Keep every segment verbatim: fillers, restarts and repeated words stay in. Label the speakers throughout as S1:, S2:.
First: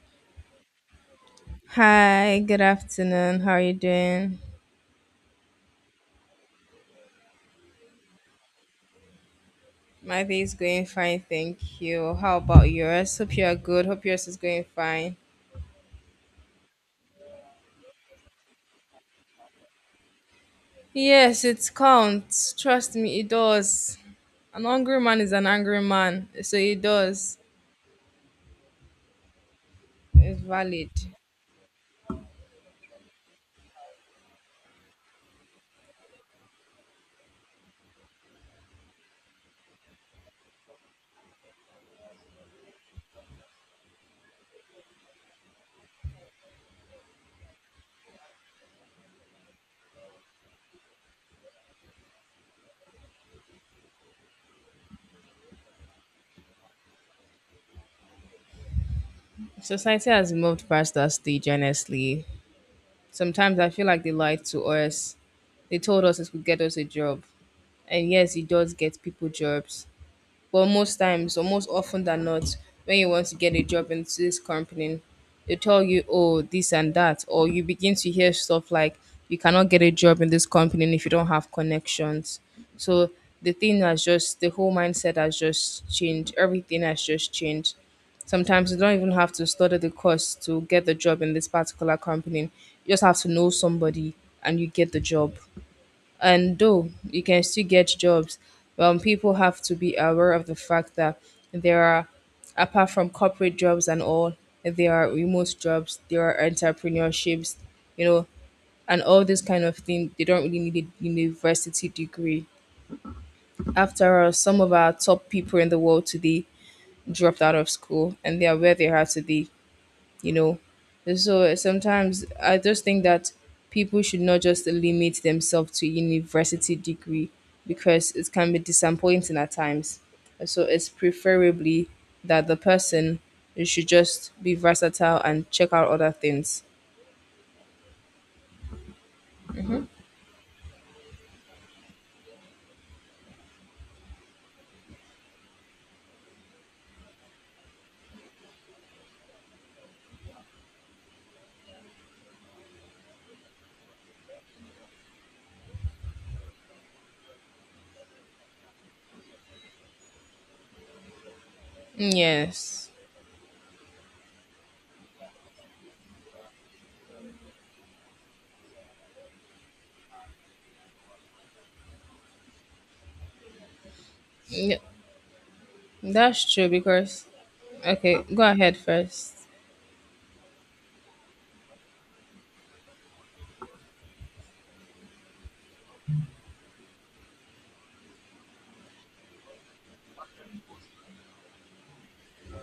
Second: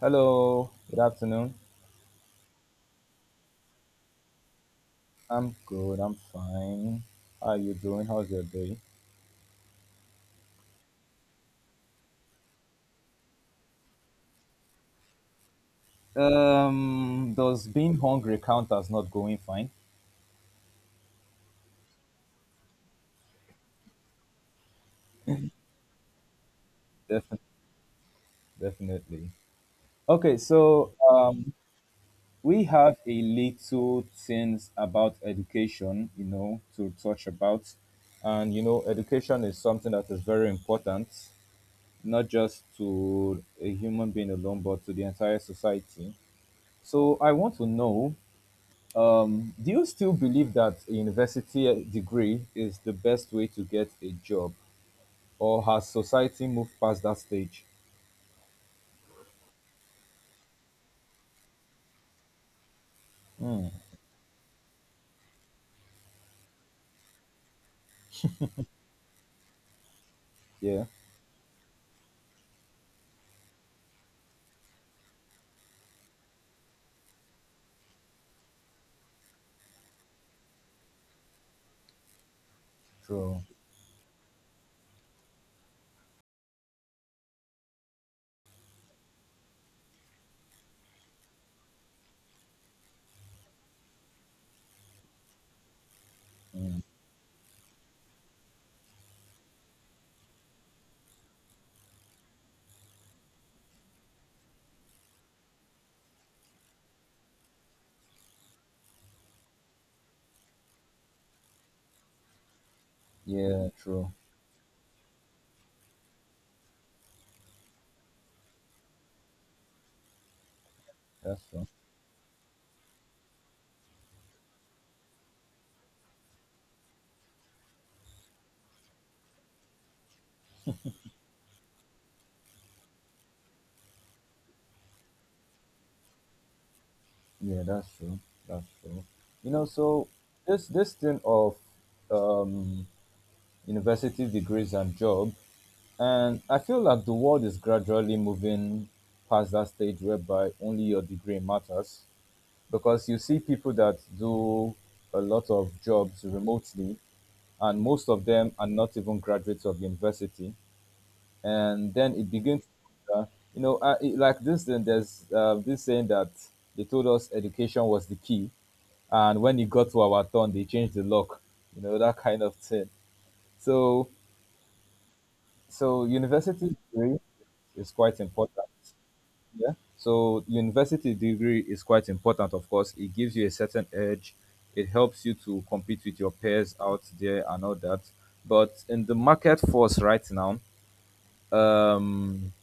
S1: Hello, good afternoon.
S2: Hi, good afternoon. How are you doing?
S1: I'm good, I'm fine. How are you doing? How's your day?
S2: My day is going fine, thank you. How about yours? Hope you are good. Hope yours is going fine.
S1: Um, does being hungry count as not going fine?
S2: Yes, it counts. Trust me, it does. An angry man is an angry man, so it does.
S1: Definitely, definitely. Okay,
S2: It's valid.
S1: so um, we have a little things about education, you know, to touch about. And, you know, education is something that is very important, not just to a human being alone, but to the entire society. So I want to know Um, Do you still believe that a university degree is the best way to get a job, or has society moved past that stage?
S2: Society has moved past that stage, honestly. Sometimes I feel like they lied to us. They told us it would get us a job. And yes, it does get people jobs. But
S1: Yeah,
S2: most times, or most often than not, when you want to get a job into this company, they tell you, oh, this and that, or you begin to hear stuff like, you cannot get a job in this company if you don't have connections. So
S1: true.
S2: the thing has just, the whole mindset has just changed. Everything has just changed. Sometimes you don't even have to study the course to get the job in this particular company. You just have to know somebody and you get the job. And
S1: Mm,
S2: though you can still get jobs, um, people have to be aware of the fact that there are, apart from corporate jobs and all, there are remote jobs, there are entrepreneurships, you know, and all this kind of thing. They don't really need a university degree.
S1: yeah, true.
S2: After all, some of our top people in the world today dropped out of school and they are where they are today you know. So
S1: That's
S2: eh,
S1: true.
S2: sometimes I just think that people should not just limit themselves to university degree because it can be disappointing at times. So it's preferably that the person should just be versatile and check out other things.
S1: Yeah, that's true. That's true. You know, so this this thing of um, university degrees and job, and I feel like the world is gradually moving past that stage whereby only your degree matters, because you see people that do a lot of jobs remotely, and most of them are not even graduates of university. And then it begins,
S2: Yes.
S1: uh, you know, uh, it, like this. Then there's uh, this saying that they told us education was the key, and when it got to our turn they changed the lock. You know, that kind of thing. So
S2: Yeah,
S1: so
S2: that's true
S1: university degree
S2: because
S1: is quite
S2: okay, go
S1: important.
S2: ahead first.
S1: Yeah. So university degree is quite important, of course. It gives you a certain edge. It helps you to compete with your peers out there and all that. But in the market force right now, um,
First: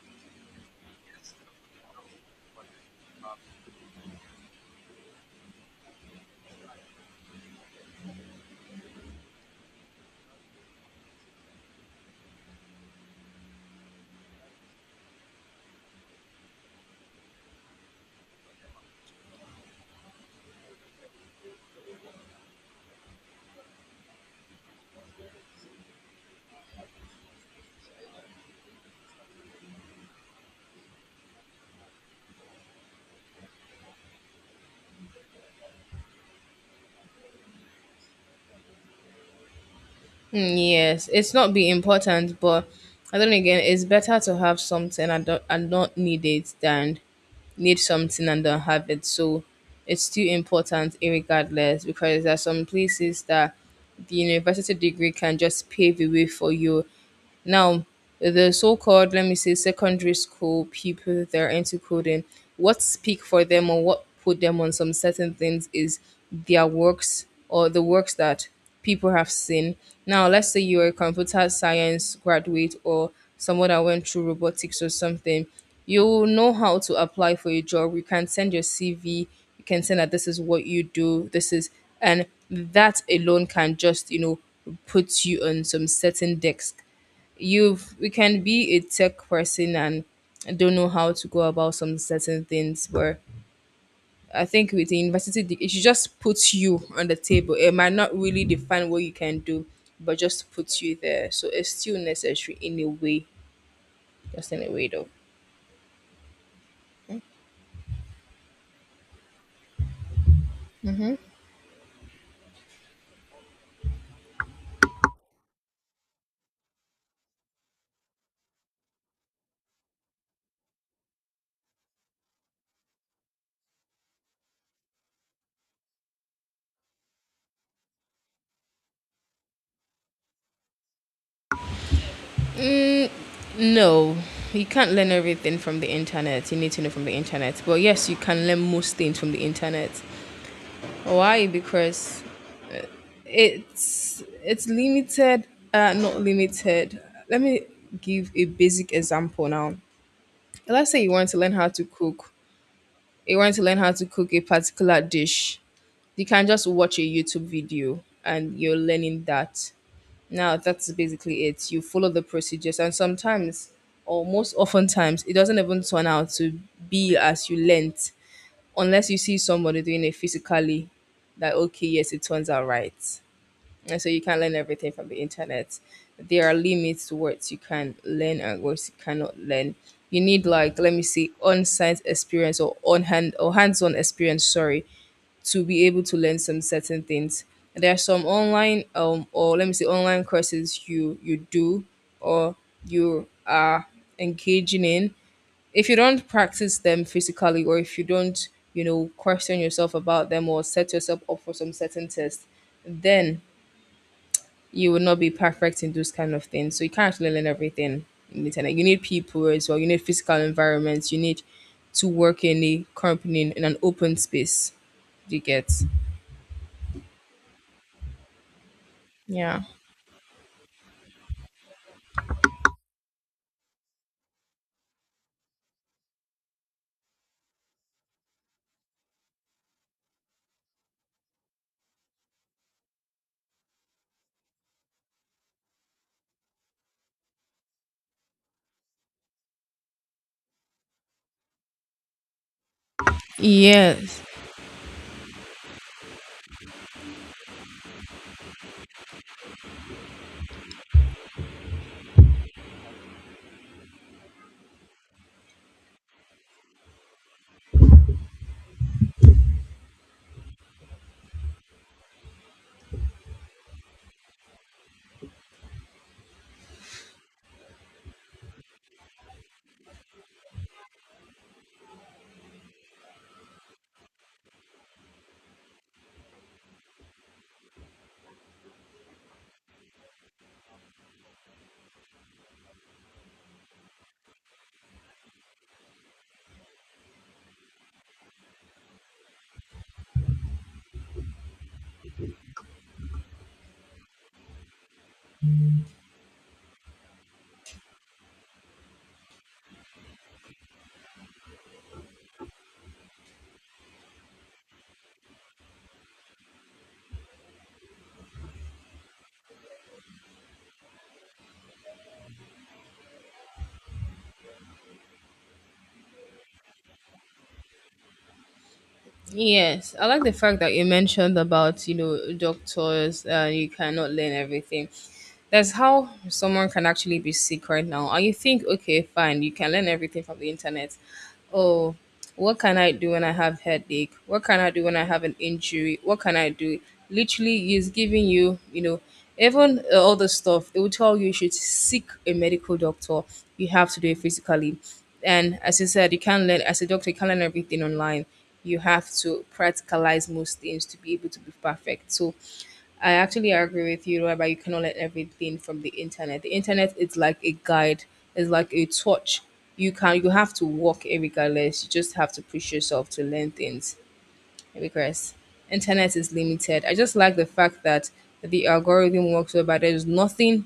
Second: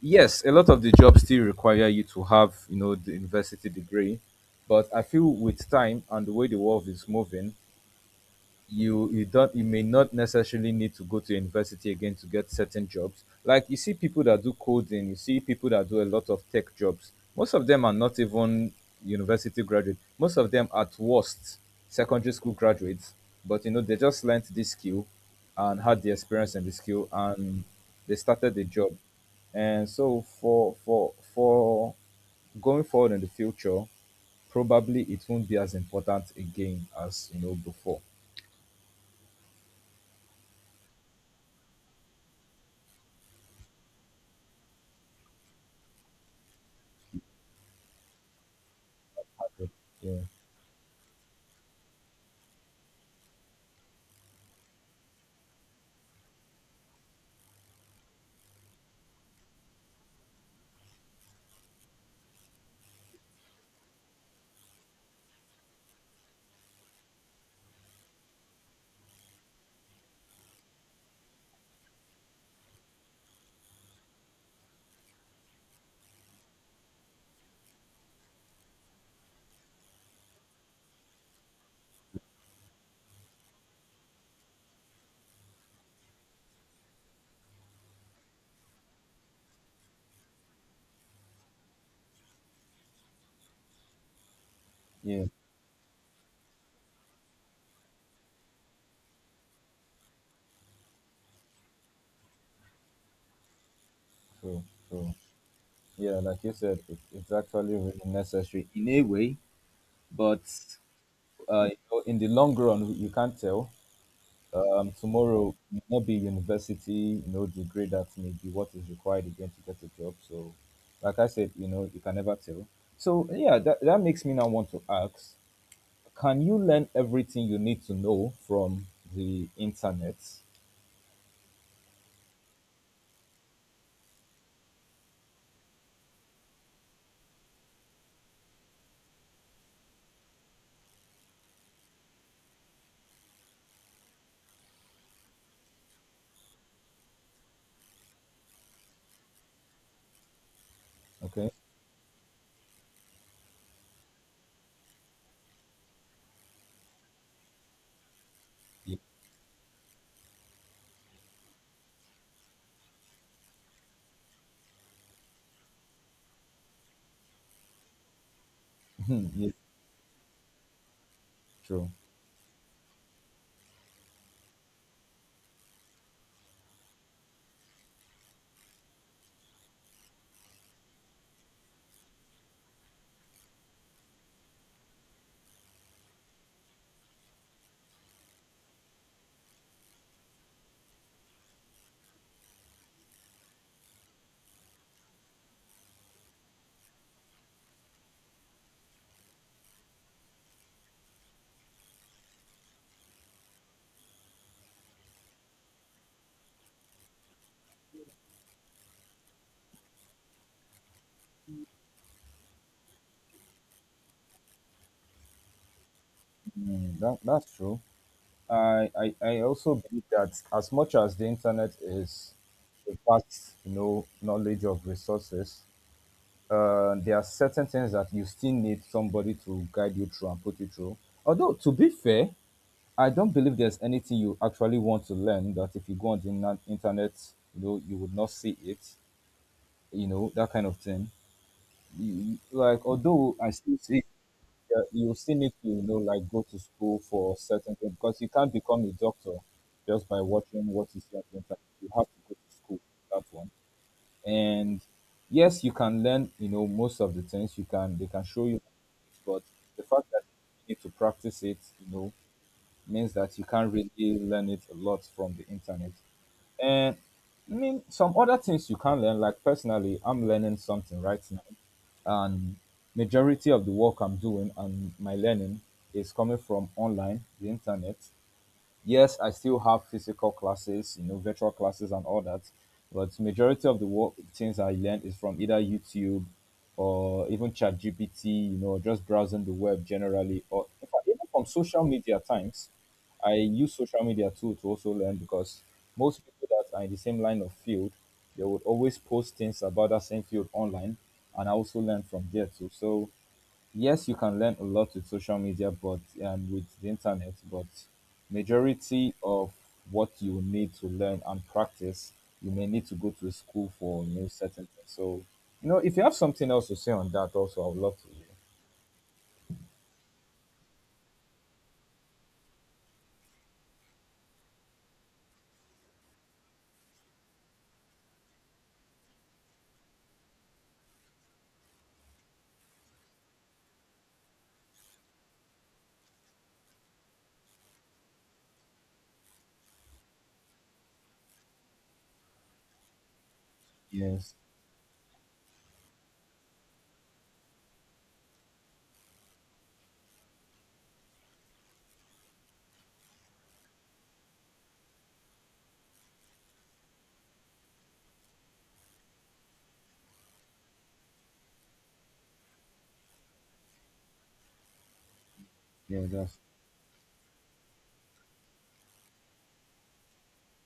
S1: yes, a lot of the jobs still require you to have, you know, the university degree. But I feel with time and the way the world is moving, you you don't you may not necessarily need to go to university again to get certain jobs. Like you see people that do coding, you see people that do a lot of tech jobs. Most of them are not even university graduates. Most of them at worst secondary school graduates. But you know, they just learnt this skill and had the experience and the skill, and they started the job. And so for for for going forward in the future, probably it won't be as important again as, you know, before.
S2: Mm, yes, it's not be important, but I don't know, again, it's better to have something and don't and not need it than need something and don't have it. So it's
S1: Yeah.
S2: still important regardless because there are some places that the university degree can just pave the way for you now, the so called, let me say, secondary school people that are into coding, what speak for them or what put them on some certain things is their works or the works that people have seen. Now, let's say you're a computer science graduate or someone that went through robotics or something, you know how to apply for a job. You can send your C V, you can send that this is what you do, this is, and that alone can just, you know, put you on some certain decks you've you can be a tech person and don't know how to go about some certain things but I think with the
S1: Yeah,
S2: university de- it should just puts you on the table. It might not really define what you can do but just puts you there, so it's still necessary in a way, just
S1: true,
S2: in a way though.
S1: true. Yeah, like you said, it, it's actually really necessary in a way, but uh, you know, in the long run, you can't tell. Um, tomorrow may not be university, you know, degree that may be what is required again to get a job. So, like I said, you know, you can never tell. So, yeah, that, that makes me now want to ask, can you learn everything you need to know from the internet?
S2: No, you can't learn everything from the internet you need to know from the internet, but yes, you can learn most things from the internet. Why? Because it's it's limited. uh not limited, let me give a basic example now. Let's say you want to
S1: Okay.
S2: learn how to cook, you want to learn how to cook a particular dish, you can just watch a YouTube video and you're
S1: Yeah,
S2: learning that. Now that's basically it, you follow the procedures and sometimes, or most oftentimes, it doesn't even turn out to be as you learnt unless you see
S1: yeah,
S2: somebody doing it physically, that okay,
S1: true.
S2: yes, it turns out right. And so you can't learn everything from the internet. There are limits to what you can learn and what you cannot learn. You need, like, let me see, on-site experience or on hand, or hands-on experience, sorry, to be able to learn some certain things. There are some online um or let me say online courses you you do or you are engaging in. If you don't practice them physically or if you don't, you know, question yourself about them or set yourself up for some certain test, then you would not be perfect in those kind of things. So you can't actually learn everything in the internet. You need people as well. You need physical environments. You need to work in a company in in an open space. Do you get
S1: Mm, that, that's true. I, I I
S2: yeah.
S1: also believe that as much as the internet is a vast, you know, knowledge of resources, uh, there are certain things that you still need somebody to guide you through and put you through. Although, to be fair, I don't believe there's anything you actually want to learn that if you go on the na- internet, you know, you would not see it, you know, that kind of thing. You- you- Like, although I still see,
S2: Yes.
S1: yeah, you still need to, you know, like go to school for certain things, because you can't become a doctor just by watching what you see on the internet. You have to go to school for that one. And yes, you can learn. You know, most of the things you can they can show you, but the fact that you need to practice it, you know, means that you can't really learn it a lot from the internet. And I mean, some other things you can learn. Like personally, I'm learning something right now, and majority of the work I'm doing and my learning is coming from online, the internet. Yes, I still have physical classes, you know, virtual classes and all that, but majority of the work things I learned is from either YouTube or even ChatGPT, you know, just browsing the web generally, or in fact, even from social media at times. I use social media too to also learn, because most people that are in the same line of field, they would always post things about that same field online, and I also learn from there too. So yes, you can learn a lot with social media, but and with the internet, but majority of what you need to learn and practice, you may need to go to a school for, you know, certain things. So you know, if you have something else to say on that also, I would love to hear.
S2: Yes, I like the fact that you mentioned about, you know, doctors. Uh, you cannot learn everything. That's how someone can actually be sick right now. And you think, okay, fine, you can learn everything from the internet. Oh, what can I do when I have headache? What can I do when I have an injury? What can I do? Literally, he's giving you, you know, even uh, all the stuff. They will tell you you should seek a medical doctor. You have to do it
S1: Yes,
S2: physically. And as I said, you can't learn, as a doctor, you can't learn everything online. You have to practicalize most things to be able to be perfect. So I actually agree with you, whereby you cannot learn everything from the internet. The internet is like a guide, it's like a torch. You can you have to walk it regardless. You just have to push yourself to learn things because
S1: yeah,
S2: internet is
S1: that's
S2: limited. I just like the fact that the algorithm works whereby there's nothing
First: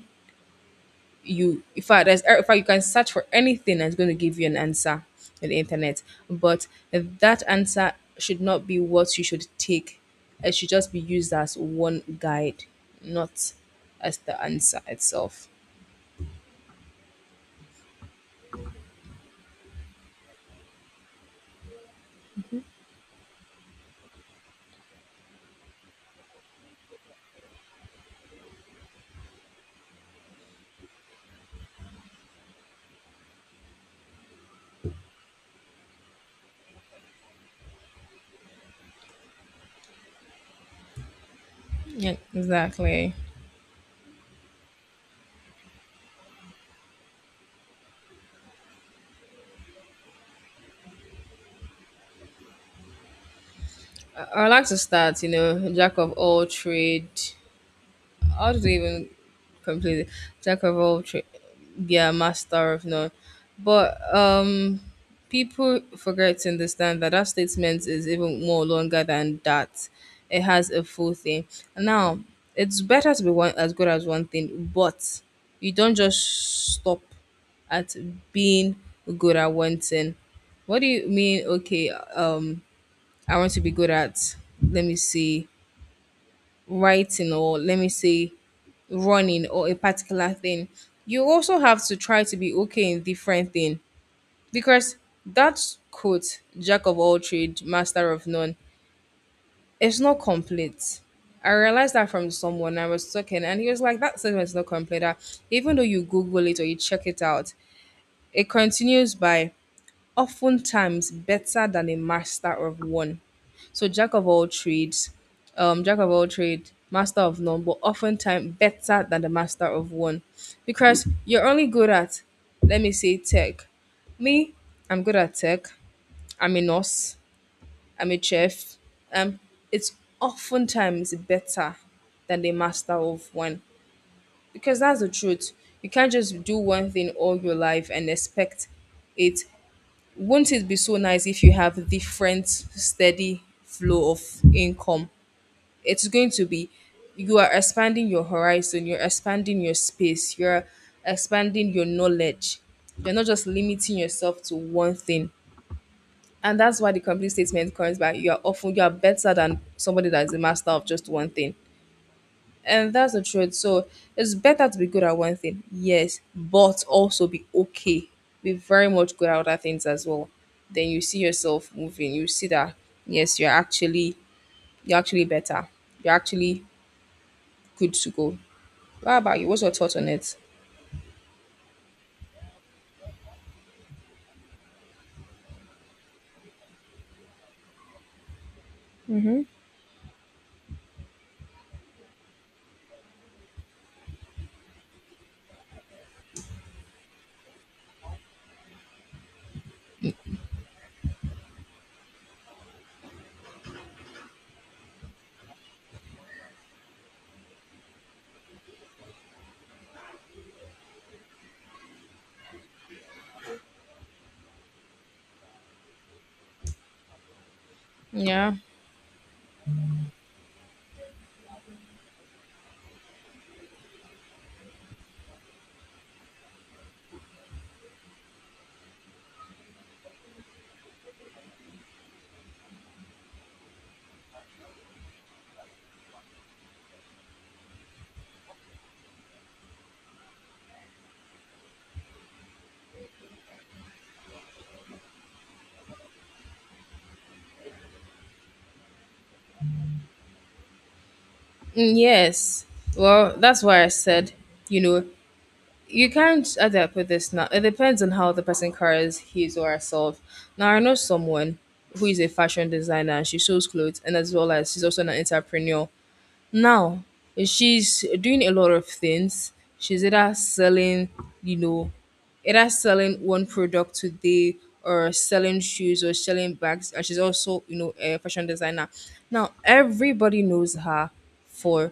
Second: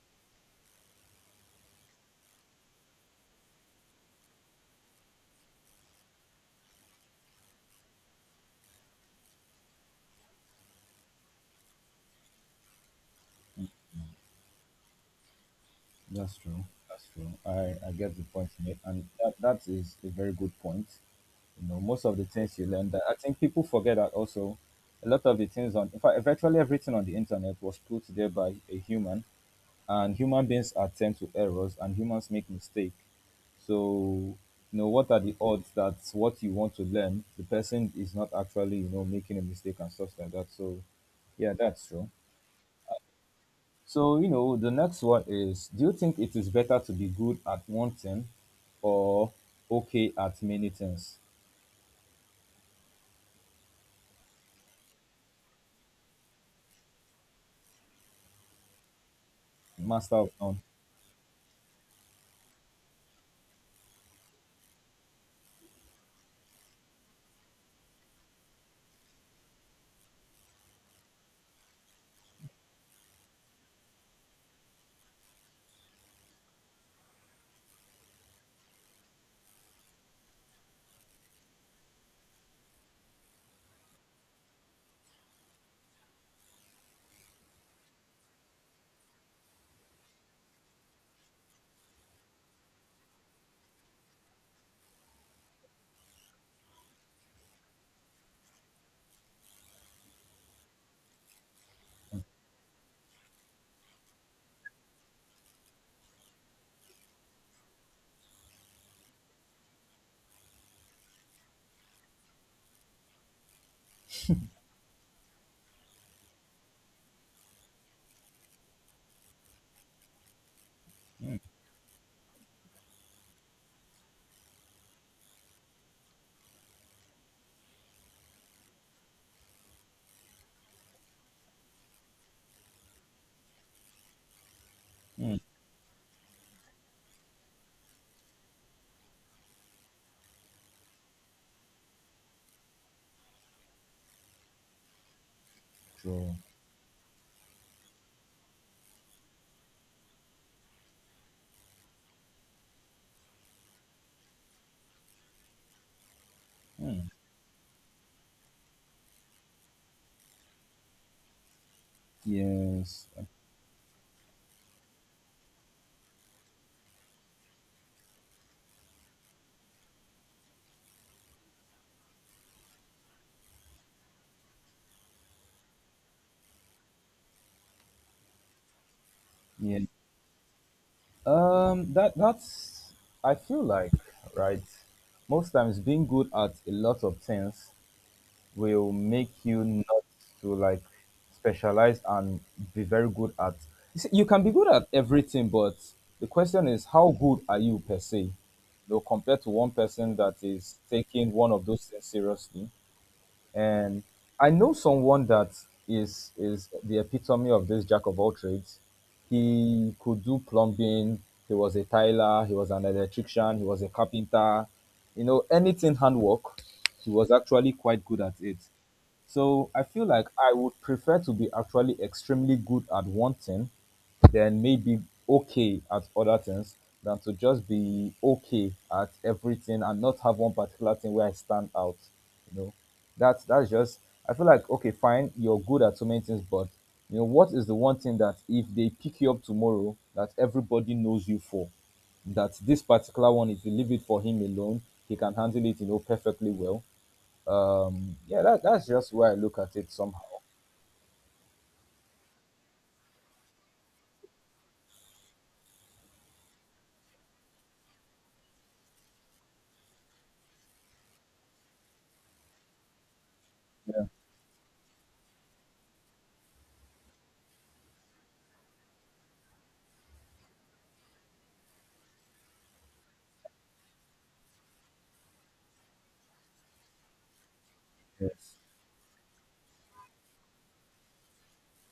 S2: you, in fact, there's, in fact, you can search for anything and it's going to give you an answer on the internet. But that answer should not be what you should take, it should just be used as one guide, not as the answer itself.
S1: that's true. That's true. I I get the point you made, and that, that is a very good point. You know, most of the things you learn that I think people forget that also. A lot of the things on, in fact, virtually everything on the internet was put there by a human, and human beings are attempt to errors, and humans make mistakes. So you know, what are the odds that what you want to learn, the person is not actually, you know, making a mistake and stuff like that? So yeah, that's true.
S2: Yeah, exactly.
S1: So you know, the next one is, do you think it is better to be good at one thing, or okay at many things?
S2: I, I like to start, you know, jack of all trade. How do they even completely
S1: Master of none.
S2: Jack of all trades, yeah, master of none. But um, people forget to understand that that statement is even more longer than that. It has a full thing. Now, it's better to be one as good as one thing, but you don't just stop at being good at one thing. What do you mean? Okay, um, I want to be good at, let me see, writing, or let me see running or a particular thing. You also have to try to be okay in different thing because that quote jack of all trade master of none is not complete. I realized that from someone I was talking and he was like that sentence is not complete, that even though you google it or you check it out, it continues by oftentimes better than a master of one. So jack of all trades, um, jack of all trades, master of none, but oftentimes better than the master of one, because you're only good at, let me say, tech. Me, I'm good at tech. I'm a nurse. I'm a chef. Um, it's oftentimes better than the master of one because that's the
S1: Hmm,
S2: truth. You can't just do one thing all your life and expect it. Wouldn't it be so nice if you have different steady flow of income? It's going
S1: true.
S2: to be you are expanding your horizon, you're expanding your space, you're expanding your knowledge. You're not just limiting yourself to one thing. And that's why the
S1: Hmm,
S2: complete statement comes back. You are often you are better than somebody that is a master of just one thing. And
S1: yes.
S2: that's the truth. So it's better to be good at one thing, yes, but also be okay. Be very much good at other things as well. Then you see yourself moving. You see that yes, you're actually you're actually better. You're actually good to go. What about you? What's your
S1: Yeah.
S2: thoughts on it?
S1: Um, that that's, I feel like, right. Most times, being good at a lot of things will make you not to like specialize and be very good at. You see, you can be good at everything, but the question is, how good are you per se? Though compared to one person that is taking one of those things seriously. And I know someone that is is the epitome of this jack of all trades. He could do plumbing. He was a tiler. He was an electrician. He was a carpenter. You know, anything handwork, he was actually quite good at
S2: Yeah.
S1: it. So I feel like I would prefer to be actually extremely good at one thing, then maybe okay at other things, than to just be okay at everything and not have one particular thing where I stand out. You know, that's that's just. I feel like okay, fine, you're good at so many things, but you know, what is the one thing that if they pick you up tomorrow, that everybody knows you for, that this particular one, if you leave it for him alone, he can handle it, you know, perfectly well. Um, yeah, that, that's just where I look at it somehow.
S2: Mm, yes. Well, that's why I said, you know, you can't, how do I put this now? It depends on how the person carries his or herself. Now, I know someone who is a fashion designer and she shows clothes
S1: Yeah.
S2: and as well as she's also an entrepreneur. Now she's doing a lot of things. She's either selling, you know, either selling one product today or selling shoes or selling bags. And she's also, you know, a fashion
S1: Yes.
S2: designer. Now everybody knows her for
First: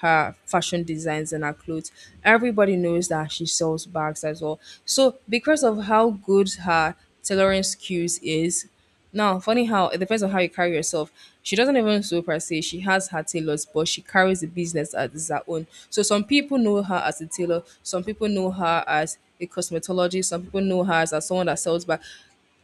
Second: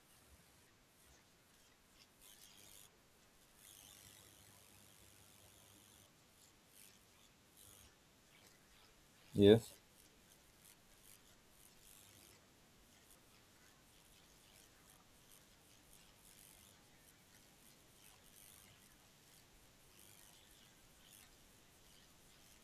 S2: her fashion designs and her clothes. Everybody knows that she sells bags as well. So because of how good her tailoring skills is, now funny
S1: Yes.
S2: how it depends on how you carry yourself. She doesn't even sew per se. She has her tailors, but she carries the business as her own. So some people know her as a tailor, some people know her as a cosmetologist, some people know her as, as someone that sells bags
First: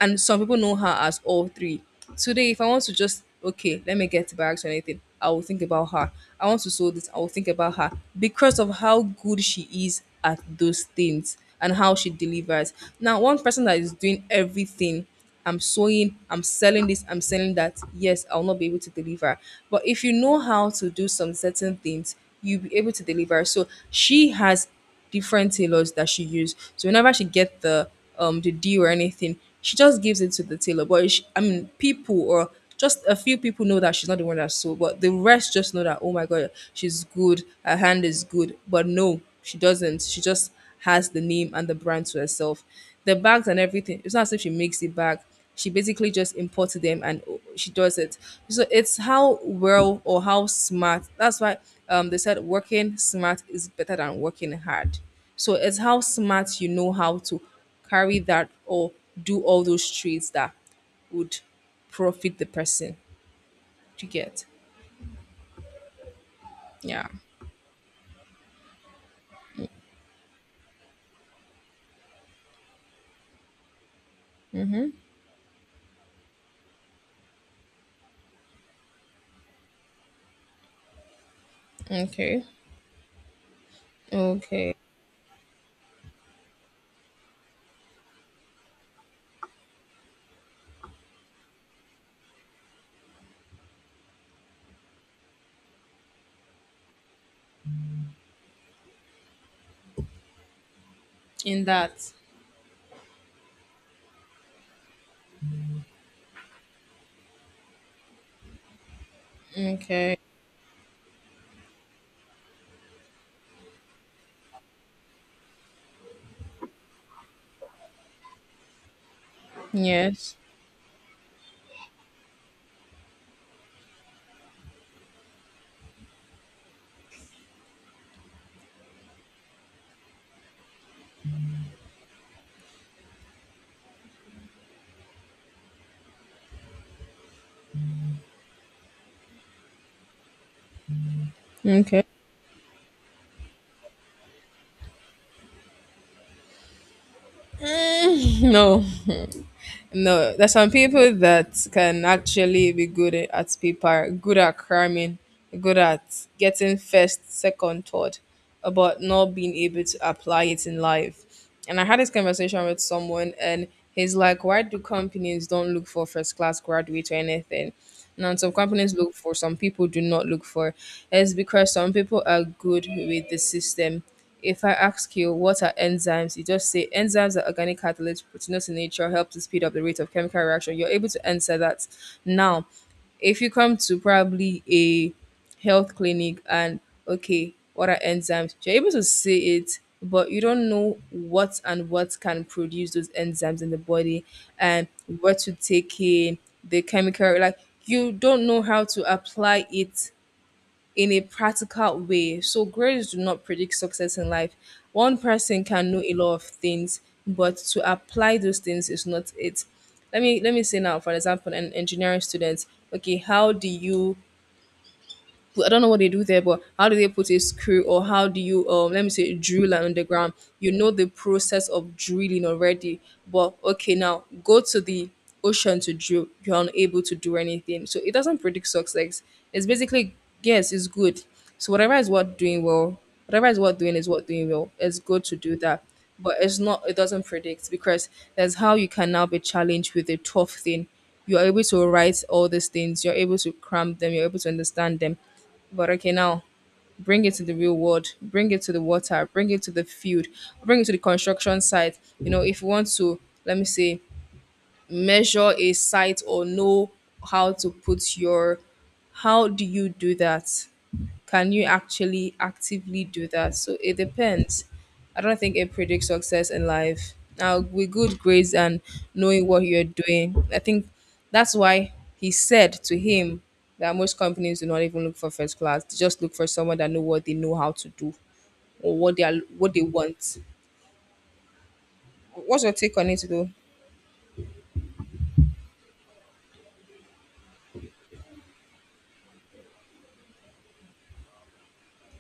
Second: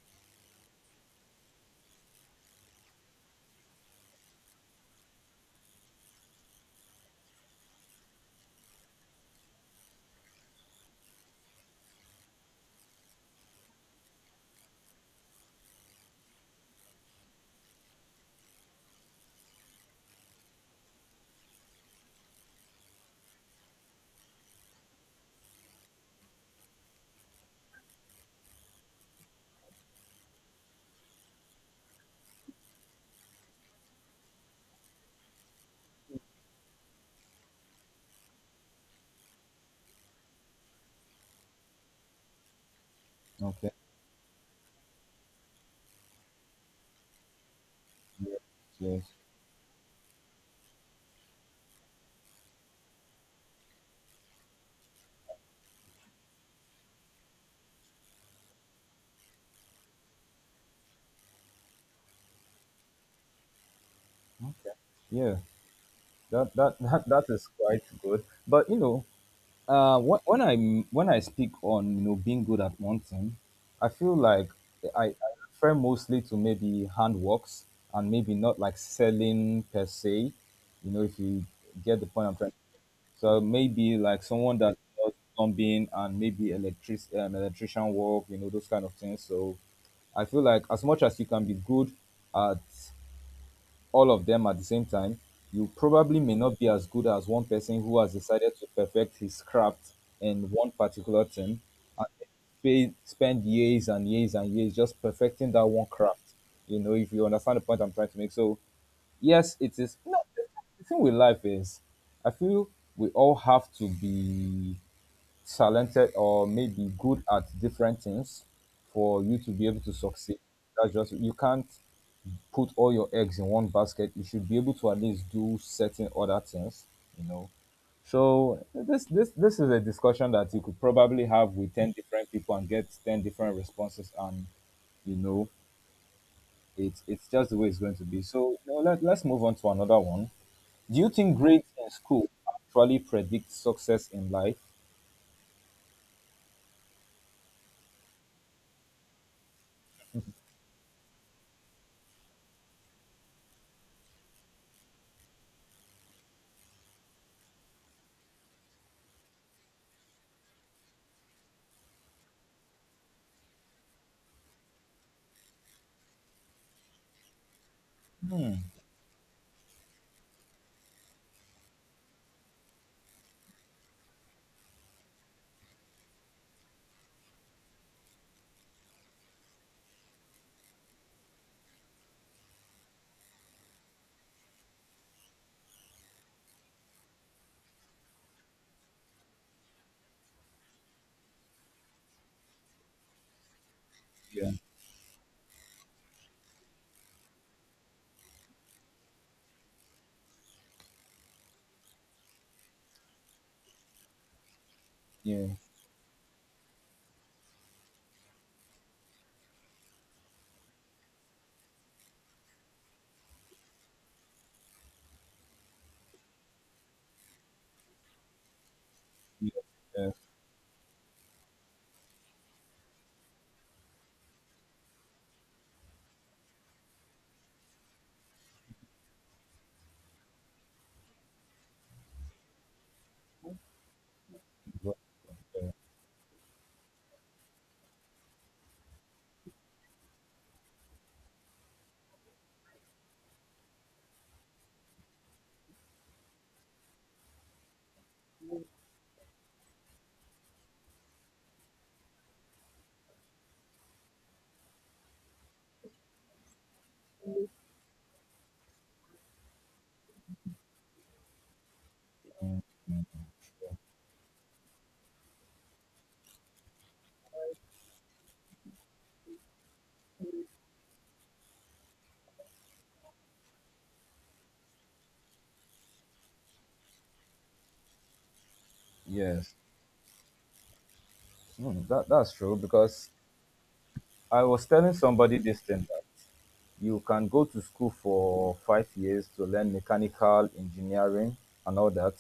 S2: and some people know her as all three. Today, if I want to just okay, let me get to bags or anything, I will think about her. I want to sew this, I will think about her because of how good she is at those things and how she delivers. Now, one person that is doing everything, I'm sewing, I'm selling this, I'm selling that. Yes, I'll not be able to deliver. But if you know how to do some certain things, you'll be able to deliver. So she has different tailors that she used. So whenever she get the um the deal or anything, she just gives it to the tailor. But she, I mean, people or just a few people know that she's not the one that sold, but the rest just know that oh my god, she's good, her hand is good. But no, she doesn't. She just has the name and the brand to herself. The bags and
S1: Okay.
S2: everything. It's not as if she makes the bag, she basically just imports them and she does it.
S1: Yes.
S2: So it's
S1: Yes.
S2: how well or how smart. That's why um they said working smart is better than working hard. So it's how smart you know how to carry that or do all those trades that would profit the person. Do you get?
S1: Yeah, that that
S2: Yeah.
S1: that, that is quite good. But you know, uh when, when i when I speak on, you know, being good at one thing, I feel like i, I refer mostly to maybe handworks, and maybe not like selling per se. You know, if you get the point I'm
S2: Okay.
S1: trying. So maybe like someone
S2: Okay.
S1: that does plumbing and maybe electric um, electrician work, you know, those kind of things. So I feel like as much as you can be good at all of them at the same time, you probably may not be as good as one person who has decided to perfect his craft in one particular thing,
S2: In
S1: and
S2: that,
S1: pay, spend years and years and years just perfecting that one craft. You know, if you understand the point I'm trying to make. So, yes, it is. No,
S2: okay.
S1: the thing with life is, I feel we all have to be talented or maybe good at different things for you to be able to succeed.
S2: Yes.
S1: That's just, you can't put all your eggs in one basket. You should be able to at least do certain other things, you know. So this this this is a discussion that you could probably have with ten different people and get ten different responses, and you know, it's it's just the way it's going to be. So you know, let let's move on to another one. Do you think grades in
S2: Okay.
S1: school actually predict success in life?
S2: No. No, there's some people that can actually be good at at paper, good at cramming, good at getting first, second, third, about not being able to apply it in life. And I had this conversation with someone, and he's like, "Why do companies don't look for first class graduate or anything?" Now, some companies look for, some people do not look for. It's because some people are good with the system. If I ask you what are enzymes, you just say enzymes are organic catalysts, proteinous in nature, help to speed up the rate of chemical reaction. You're able to answer that. Now, if you come to probably a health clinic and okay, what are enzymes? You're able to say it, but you don't know what and what can produce those enzymes in the body
S1: Yeah,
S2: and what to take in, the chemical, like you don't know how to apply it in a practical way. So grades do not predict success in life. One
S1: yeah,
S2: person can know a lot of things, but to apply those things is not it. Let me let me say now, for example, an engineering student. Okay, how do you put- I don't know what they do there, but how do they put a screw or how do you um let me say
S1: yeah,
S2: drill an
S1: yeah.
S2: underground? You know the process of drilling already, but okay now go to the ocean to drill. You're unable to do anything, so it doesn't predict success. It's basically yes, it's good. So whatever is worth doing well, whatever is worth doing is worth doing well. It's good to do that. But it's not it doesn't predict because that's how you can now be challenged with a tough thing. You're able to write all these things, you're able to cram them, you're able to understand them. But okay, now bring it to the real world, bring it to the water, bring it to the field, bring it to the construction site. You know, if you want to, let me say, measure a site or know how to put your, how do you do that? Can you actually actively do that? So it depends. I don't think it predicts success in life. Now, with good grades and knowing what you're doing, I think that's why he said to him that most companies do not even look for first class. They just look for someone that know what they know how to do or what they are,
S1: Yes.
S2: what they want.
S1: Hmm, that that's true,
S2: What's your take
S1: because
S2: on it, though?
S1: I was telling somebody this thing that you can go to school for five years to learn mechanical engineering and all that,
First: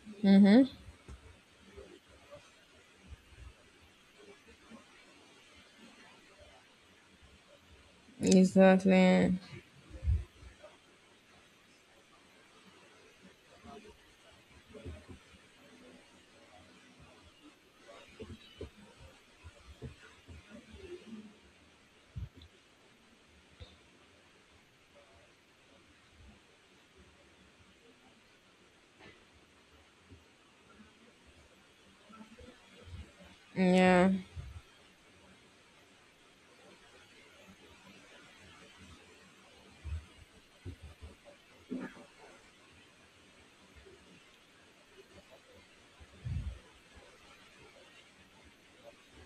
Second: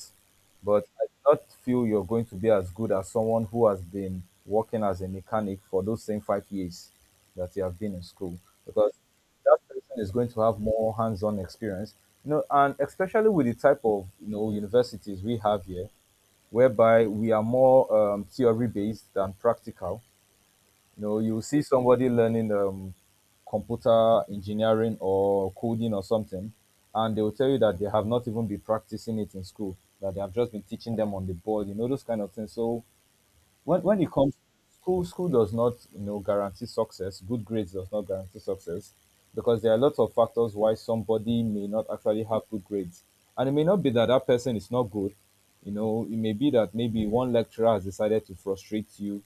S1: but I do not feel you're going to be as good as someone who has been working as a mechanic for those same five years that you have been in school, because
S2: Exactly.
S1: that person is going to have more hands-on experience. You know, and especially with the type of, you know, universities we have here, whereby we are more um, theory-based than practical. You know, you see somebody learning um, computer engineering or coding or something, and they will tell you that they have not even been practicing it in school, that they have just been teaching them on the board, you know, those kind of things. So when when
S2: Yeah.
S1: it comes, school school does not, you know, guarantee success. Good grades does not guarantee success because there are lots of factors why somebody may not actually have good grades, and it may not be that that person is not good. You know, it may be that maybe one lecturer has decided to frustrate you,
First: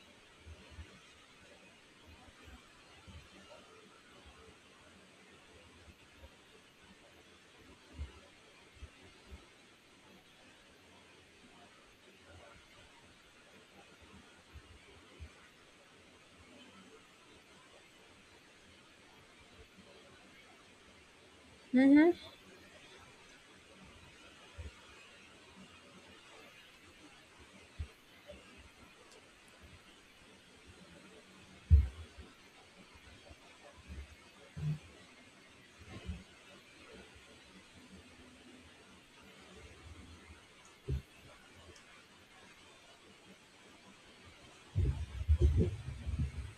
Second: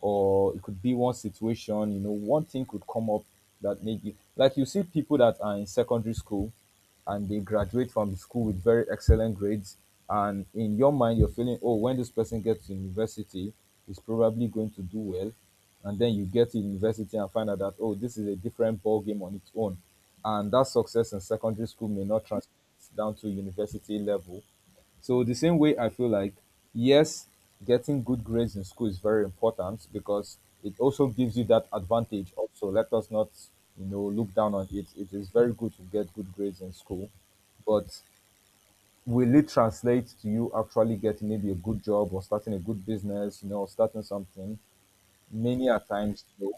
S1: or it could be one situation. You know, one thing could come up that maybe, like, you see people that are in secondary school and they graduate from the school with very excellent grades, and in your mind you're feeling, oh, when this person gets to university, he's probably going to do well. And then you get to university and find out that, oh, this is a different ball game on its own, and that success in secondary school may not translate down to university level. So the same way I feel like, yes, getting good grades in school is very important because it also gives you that advantage also. Let us not, you know, look down on it. It is very good to get good grades in school, but will it translate to you actually getting maybe a good job or starting a good business, you know, or starting something? Many a times no.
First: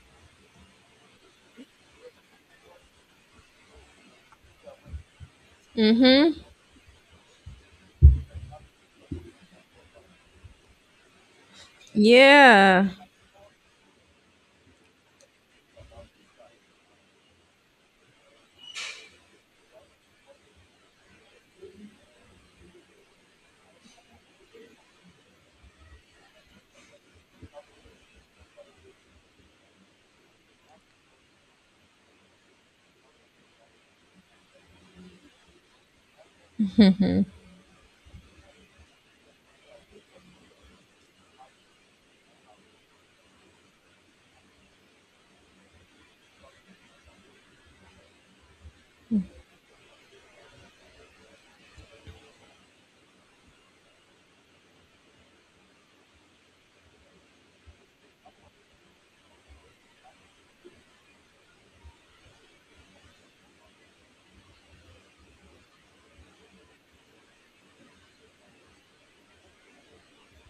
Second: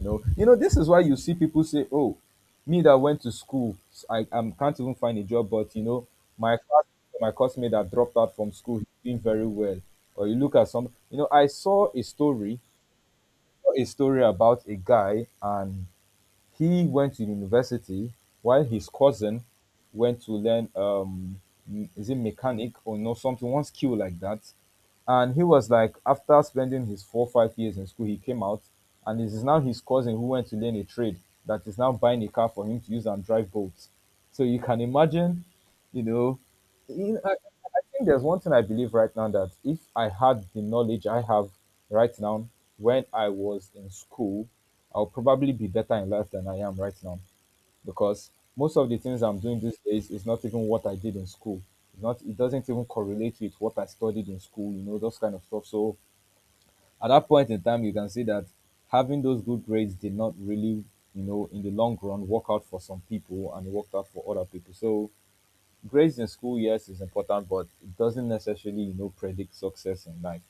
S1: No, you know, this is why you see people say, "Oh, me that went to school, I um, can't even find a job." But you know,
S2: Mhm.
S1: my class, my classmate that dropped out from school, he's doing very well. Or you look at some, you know, I saw a story,
S2: Yeah.
S1: a story about a guy, and he went to university while his cousin went to learn um m- is it mechanic or no, something, one skill like that. And he was like, after spending his four five years in school, he came out, and it is now his cousin who went to learn a trade that is now buying a car for him to use and drive boats. So you can imagine, you know, in- I think there's one thing I believe right now, that if I had the knowledge I have right now when I was in school, I'll probably be better in life than I am right now, because most of the things I'm doing these days is not even what I did in school. It's not it doesn't even correlate with what I studied in school, you know, those kind of stuff. So at that point in time you can see that having those good grades did not really, you know, in the long run work out for some people, and it worked out for other people. So grades in school, yes, is important, but it doesn't necessarily, you know, predict success in life.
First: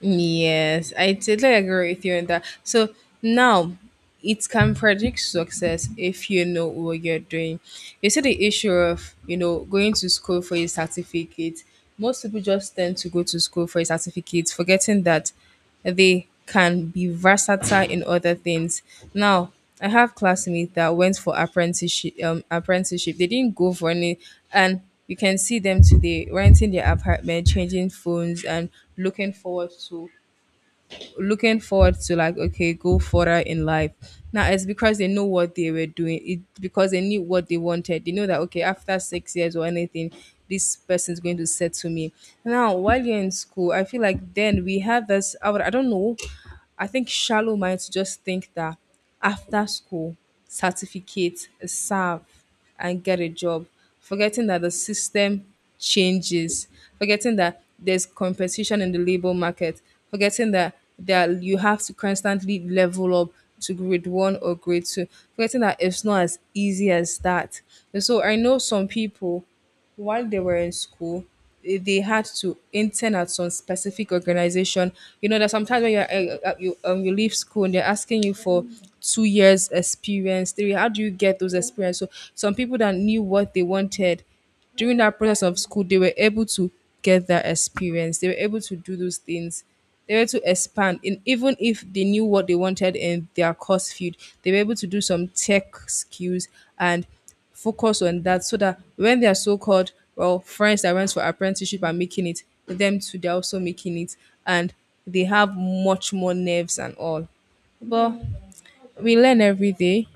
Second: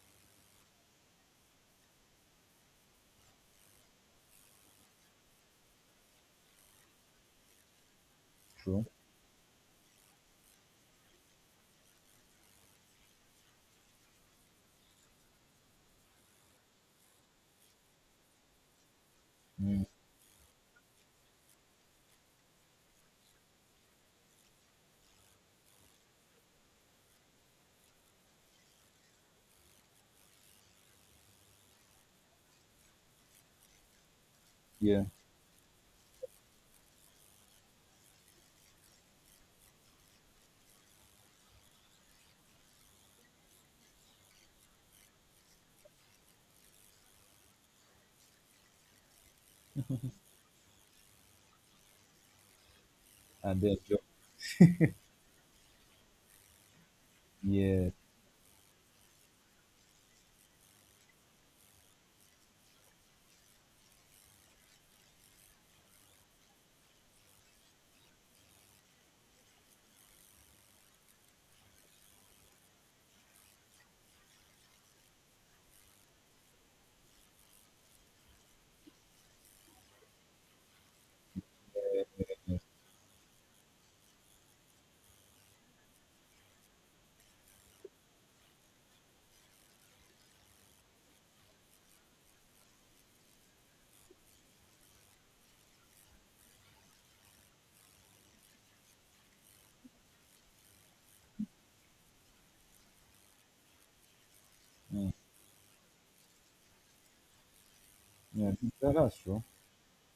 S2: Yes, I totally agree with you on that. So now it can predict success if you know what you're doing. You see the issue
S1: True.
S2: of, you know, going to school for your certificate. Most people just tend to go to school for a certificate, forgetting that. They can be versatile in other things. Now,
S1: Mm,
S2: I have classmates that went for apprenticeship. Um, apprenticeship. They didn't go for any, and you can see them today renting their apartment, changing phones, and looking forward to looking forward to like okay go further in life. Now it's because
S1: yeah,
S2: they know what they were doing, it because they knew what they wanted. They know that okay after six years or anything, this person's going to settle me. Now while you're in school, I feel like then we have this i, would, I don't know I think shallow minds just think that after school, certificate serve and get a
S1: and
S2: job,
S1: then job.
S2: forgetting that the system changes, forgetting that
S1: Yeah,
S2: there's competition in the labor market, forgetting that that you have to constantly level up to grade one or grade two, forgetting that it's not as easy as that. And so I know some people while they were in school, eh, they had to intern at some specific organization. You know that sometimes when you're, eh, eh, you um you leave school and they're asking you for two years experience, three. How do you get those experience? So some
S1: yes,
S2: people that knew what they wanted during that process of school, they were able to get that experience. They were able to do those things. They were able to expand, and even if they knew what they wanted in their course field, they were able to do some tech skills and focus on that so that when their so-called well friends that went for apprenticeship are making it, them too they're also making it, and
S1: mm,
S2: they have much more nerves and all. But
S1: yeah, that- that's
S2: we learn
S1: true.
S2: every day.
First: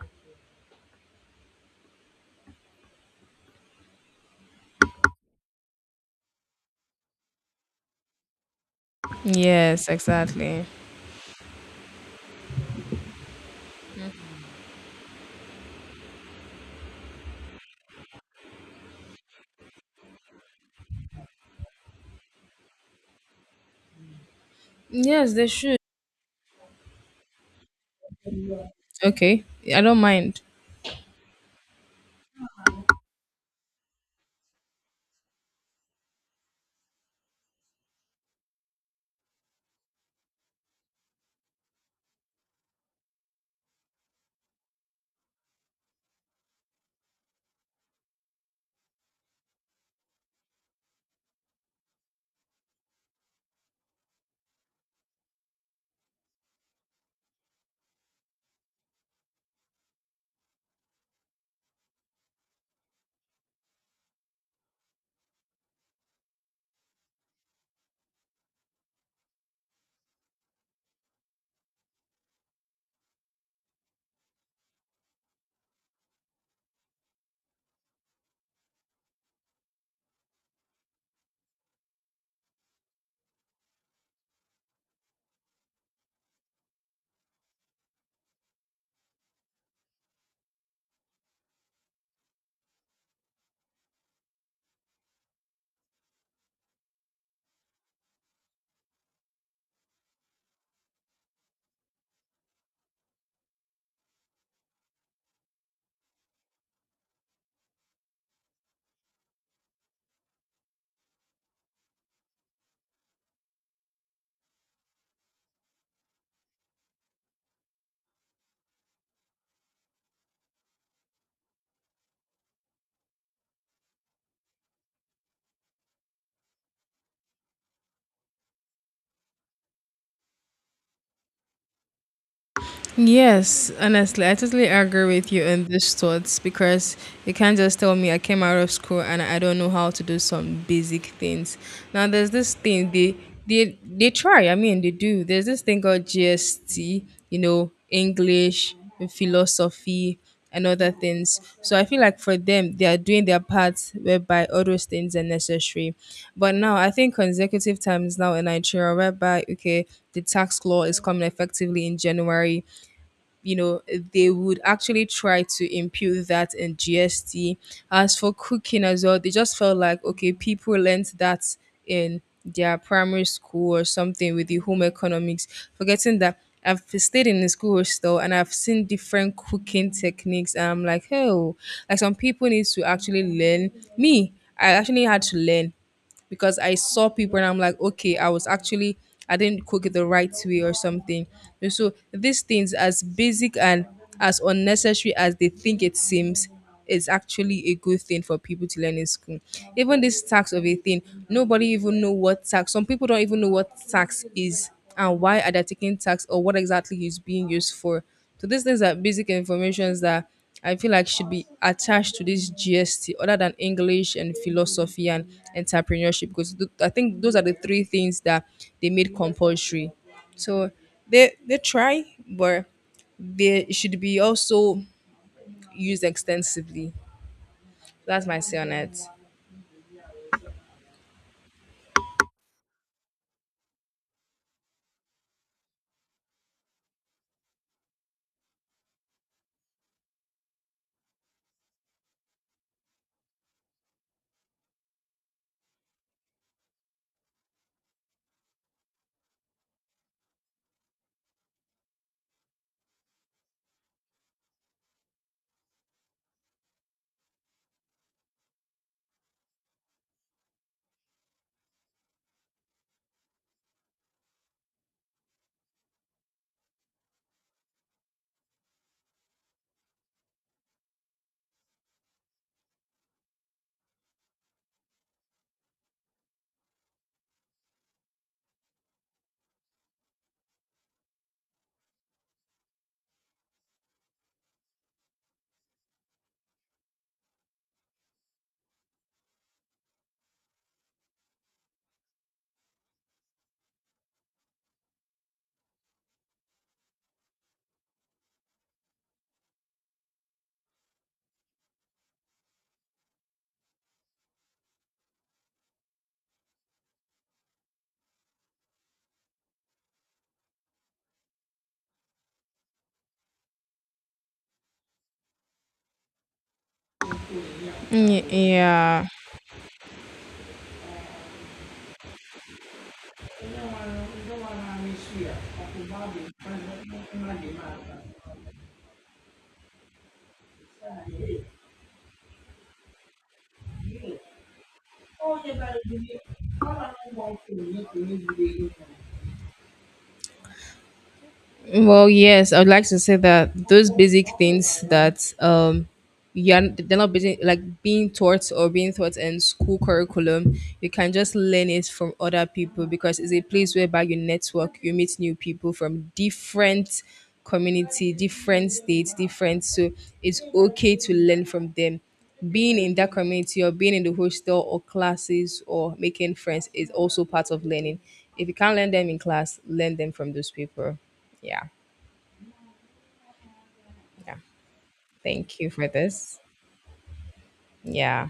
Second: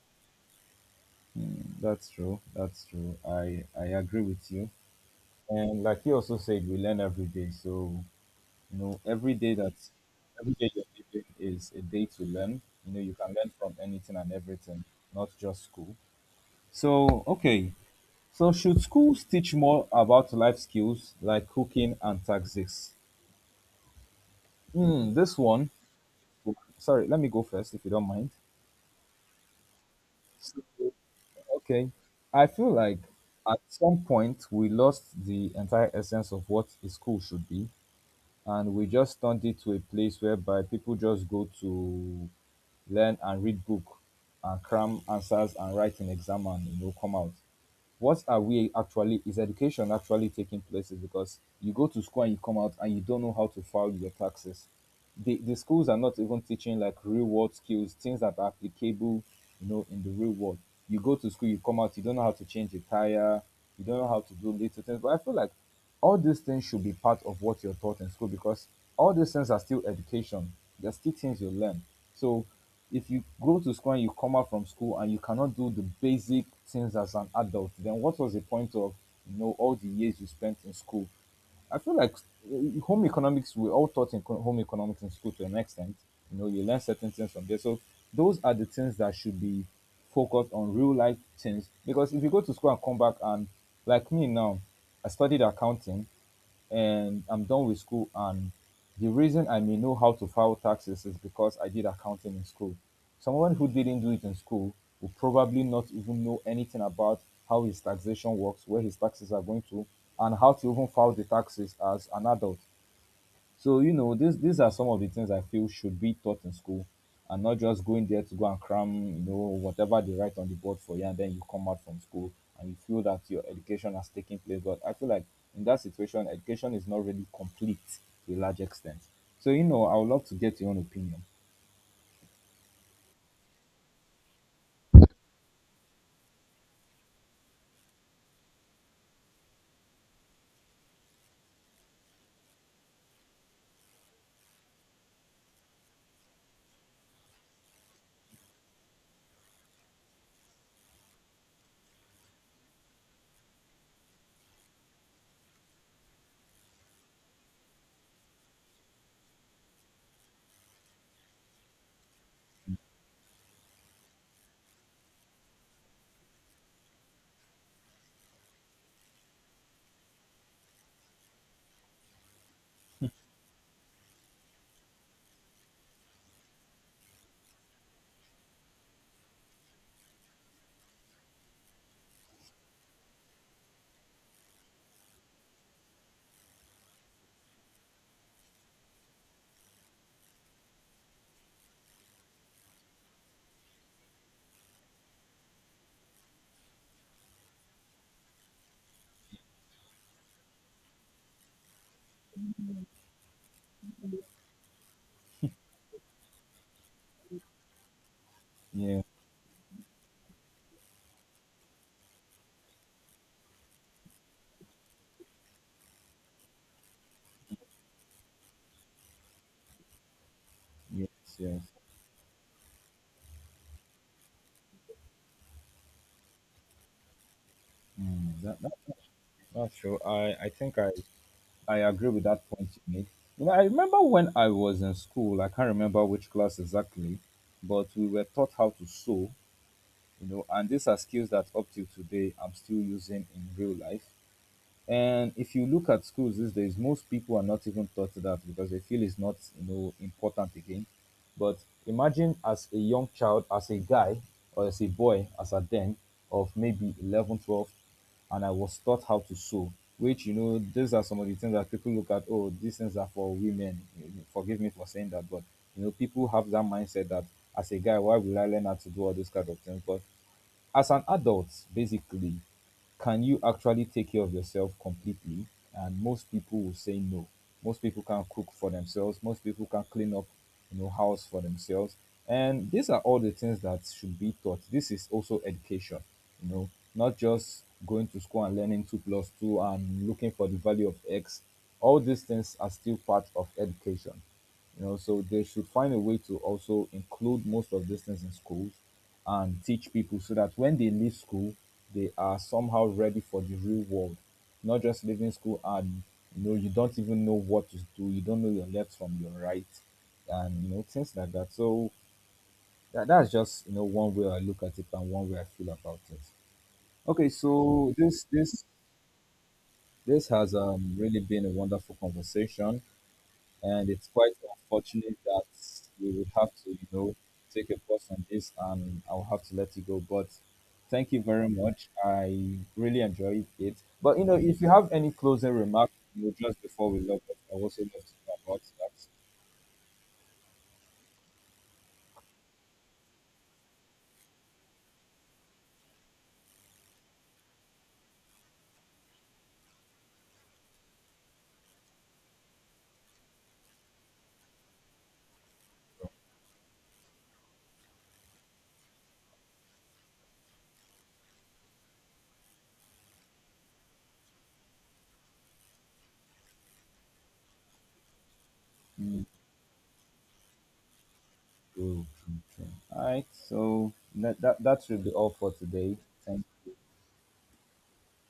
S1: Mm, that's true. That's true. I I agree with you. And like you also said, we learn every day. So you know, every day that
S2: Yes,
S1: every
S2: exactly.
S1: day you're living is a day to learn. You know, you can learn from anything and everything, not just school. So okay. So should schools teach more about life skills like cooking and taxes? Hmm,
S2: Yes,
S1: this
S2: they
S1: one,
S2: should.
S1: sorry, let me go first if you don't mind.
S2: Okay. I don't mind.
S1: So, okay, I feel like at some point we lost the entire essence of what a school should be, and we just turned it to a place whereby people just go to learn and read book and cram answers and write an exam and, you know, come out. What are we actually Is education actually taking place? Is because you go to school and you come out and you don't know how to file your taxes. The, the schools are not even teaching like real world skills, things that are applicable, you know, in the real world. You go to school, you come out, you don't know how to change a tire, you don't know how to do little things. But I feel like all these things should be part of what you're taught in school, because all these things are still education, they're still things you learn. So if you go to school and you come out from school and you cannot do the basic things as an adult, then what was the point of, you know, all the years you spent in school? I feel like uh, home economics, we all taught in co- home economics in school to an extent. You know, you learn certain things from there. So those are the things that should be focused on, real life things. Because if you go to school and come back, and like me now, I studied accounting and I'm done with school, and the reason I may know how to file taxes is because I did accounting in school. Someone who didn't do it in school will probably not even know anything about how his taxation works, where his taxes are going to, and how to even file the taxes as an adult. So you know, these these are some of the things I feel should be taught in school, and not just going there to go and cram, you know, whatever they write on the board for you, and then you come out from school and you feel that your education has taken place. But I feel like in that situation, education is not really complete to a large extent. So you know, I would love to get your own opinion.
S2: Yes, honestly, I totally agree with you on these thoughts because you can't just tell me I came out of school and I don't know how to do some basic things. Now there's this thing they they they try. I mean they do. There's this thing called G S T. You know, English, philosophy, and other things. So I feel like for them, they are doing their part whereby all those things are necessary. But now I think consecutive times now in Nigeria, whereby okay, the tax law is coming effectively in January. You know, they would actually try to impute that in G S T. As for cooking as well, they just felt like okay, people learnt that in their primary school or something with the home economics, forgetting that I've stayed in the school hostel and I've seen different cooking techniques. And I'm like, oh, like some people need to actually learn. Me, I actually had to learn because I saw people and I'm like, okay, I was actually I didn't cook it the right way or something. And so these things, as basic and as unnecessary as they think it seems, is actually a good thing for people to learn in school. Even this tax of a thing, nobody even know what tax. Some people don't even know what tax is and why are they taking tax or what exactly is being used for. So these things are
S1: Yeah,
S2: basic informations that I feel like should be attached to this G S T other than English and philosophy and entrepreneurship because th- I think those are the three things that they made compulsory. So
S1: yes,
S2: they they
S1: yes.
S2: try, but they should be also used extensively. That's
S1: Mm,
S2: my say
S1: that, that,
S2: on it.
S1: that's true. I I think I I agree with that point you made. You know, I remember when I was in school, I can't remember which class exactly, but we were taught how to sew, you know, and these are skills that up till today I'm still using in real life. And if you look at schools these days, most people are not even taught that because they feel it's not, you know, important again. But imagine, as a young child, as a guy or as a boy, as a then of maybe eleven, twelve, and I was taught how to sew, which, you know, these are some of the things that people look at. Oh, these things are for women. Forgive me for saying that, but you know, people have that mindset that as a guy, why will I learn how to do all those kind of things? But as an adult, basically, can you actually take care of yourself completely? And most people will say no. Most people can cook for themselves, most people can clean up, you know, house for themselves. And these are all the things that should be taught. This is also education, you know, not just going to school and learning two plus two and looking for the value of x. All these things are still part of education, you know, so they should find a way to also include most of these things in schools and teach people so that when they leave school, they are somehow ready for the real world, not just leaving school and, you know, you don't even know what to do, you don't know your left from your right, and you know, things like that. So that, that's just you know, one way I look at it and one way I feel about it. Okay, so
S2: Mm.
S1: this this
S2: Yeah.
S1: this has um really been a wonderful conversation, and it's quite unfortunate that we would have to, you know, take a pause on this, and I'll have to let you go. But thank you very much. I really enjoyed it. But you know, if you have any closing remarks, you know, just before we log off, I would also love to know about that.
S2: Well, yes, I would like to say that those basic things that um you're they're not being like being taught or being taught in school curriculum, you can just learn it from other people because it's a place whereby you network, you meet new people from different community, different states, different. So it's okay to learn from them. Being in that community or being in the hostel or classes or making friends is also part of learning. If you can't learn them in
S1: Mm,
S2: class, learn them from those people. Yeah.
S1: true, true, true. All right, so
S2: Yeah,
S1: that, that that should be all for
S2: thank you for
S1: today.
S2: this.
S1: Thank
S2: Yeah.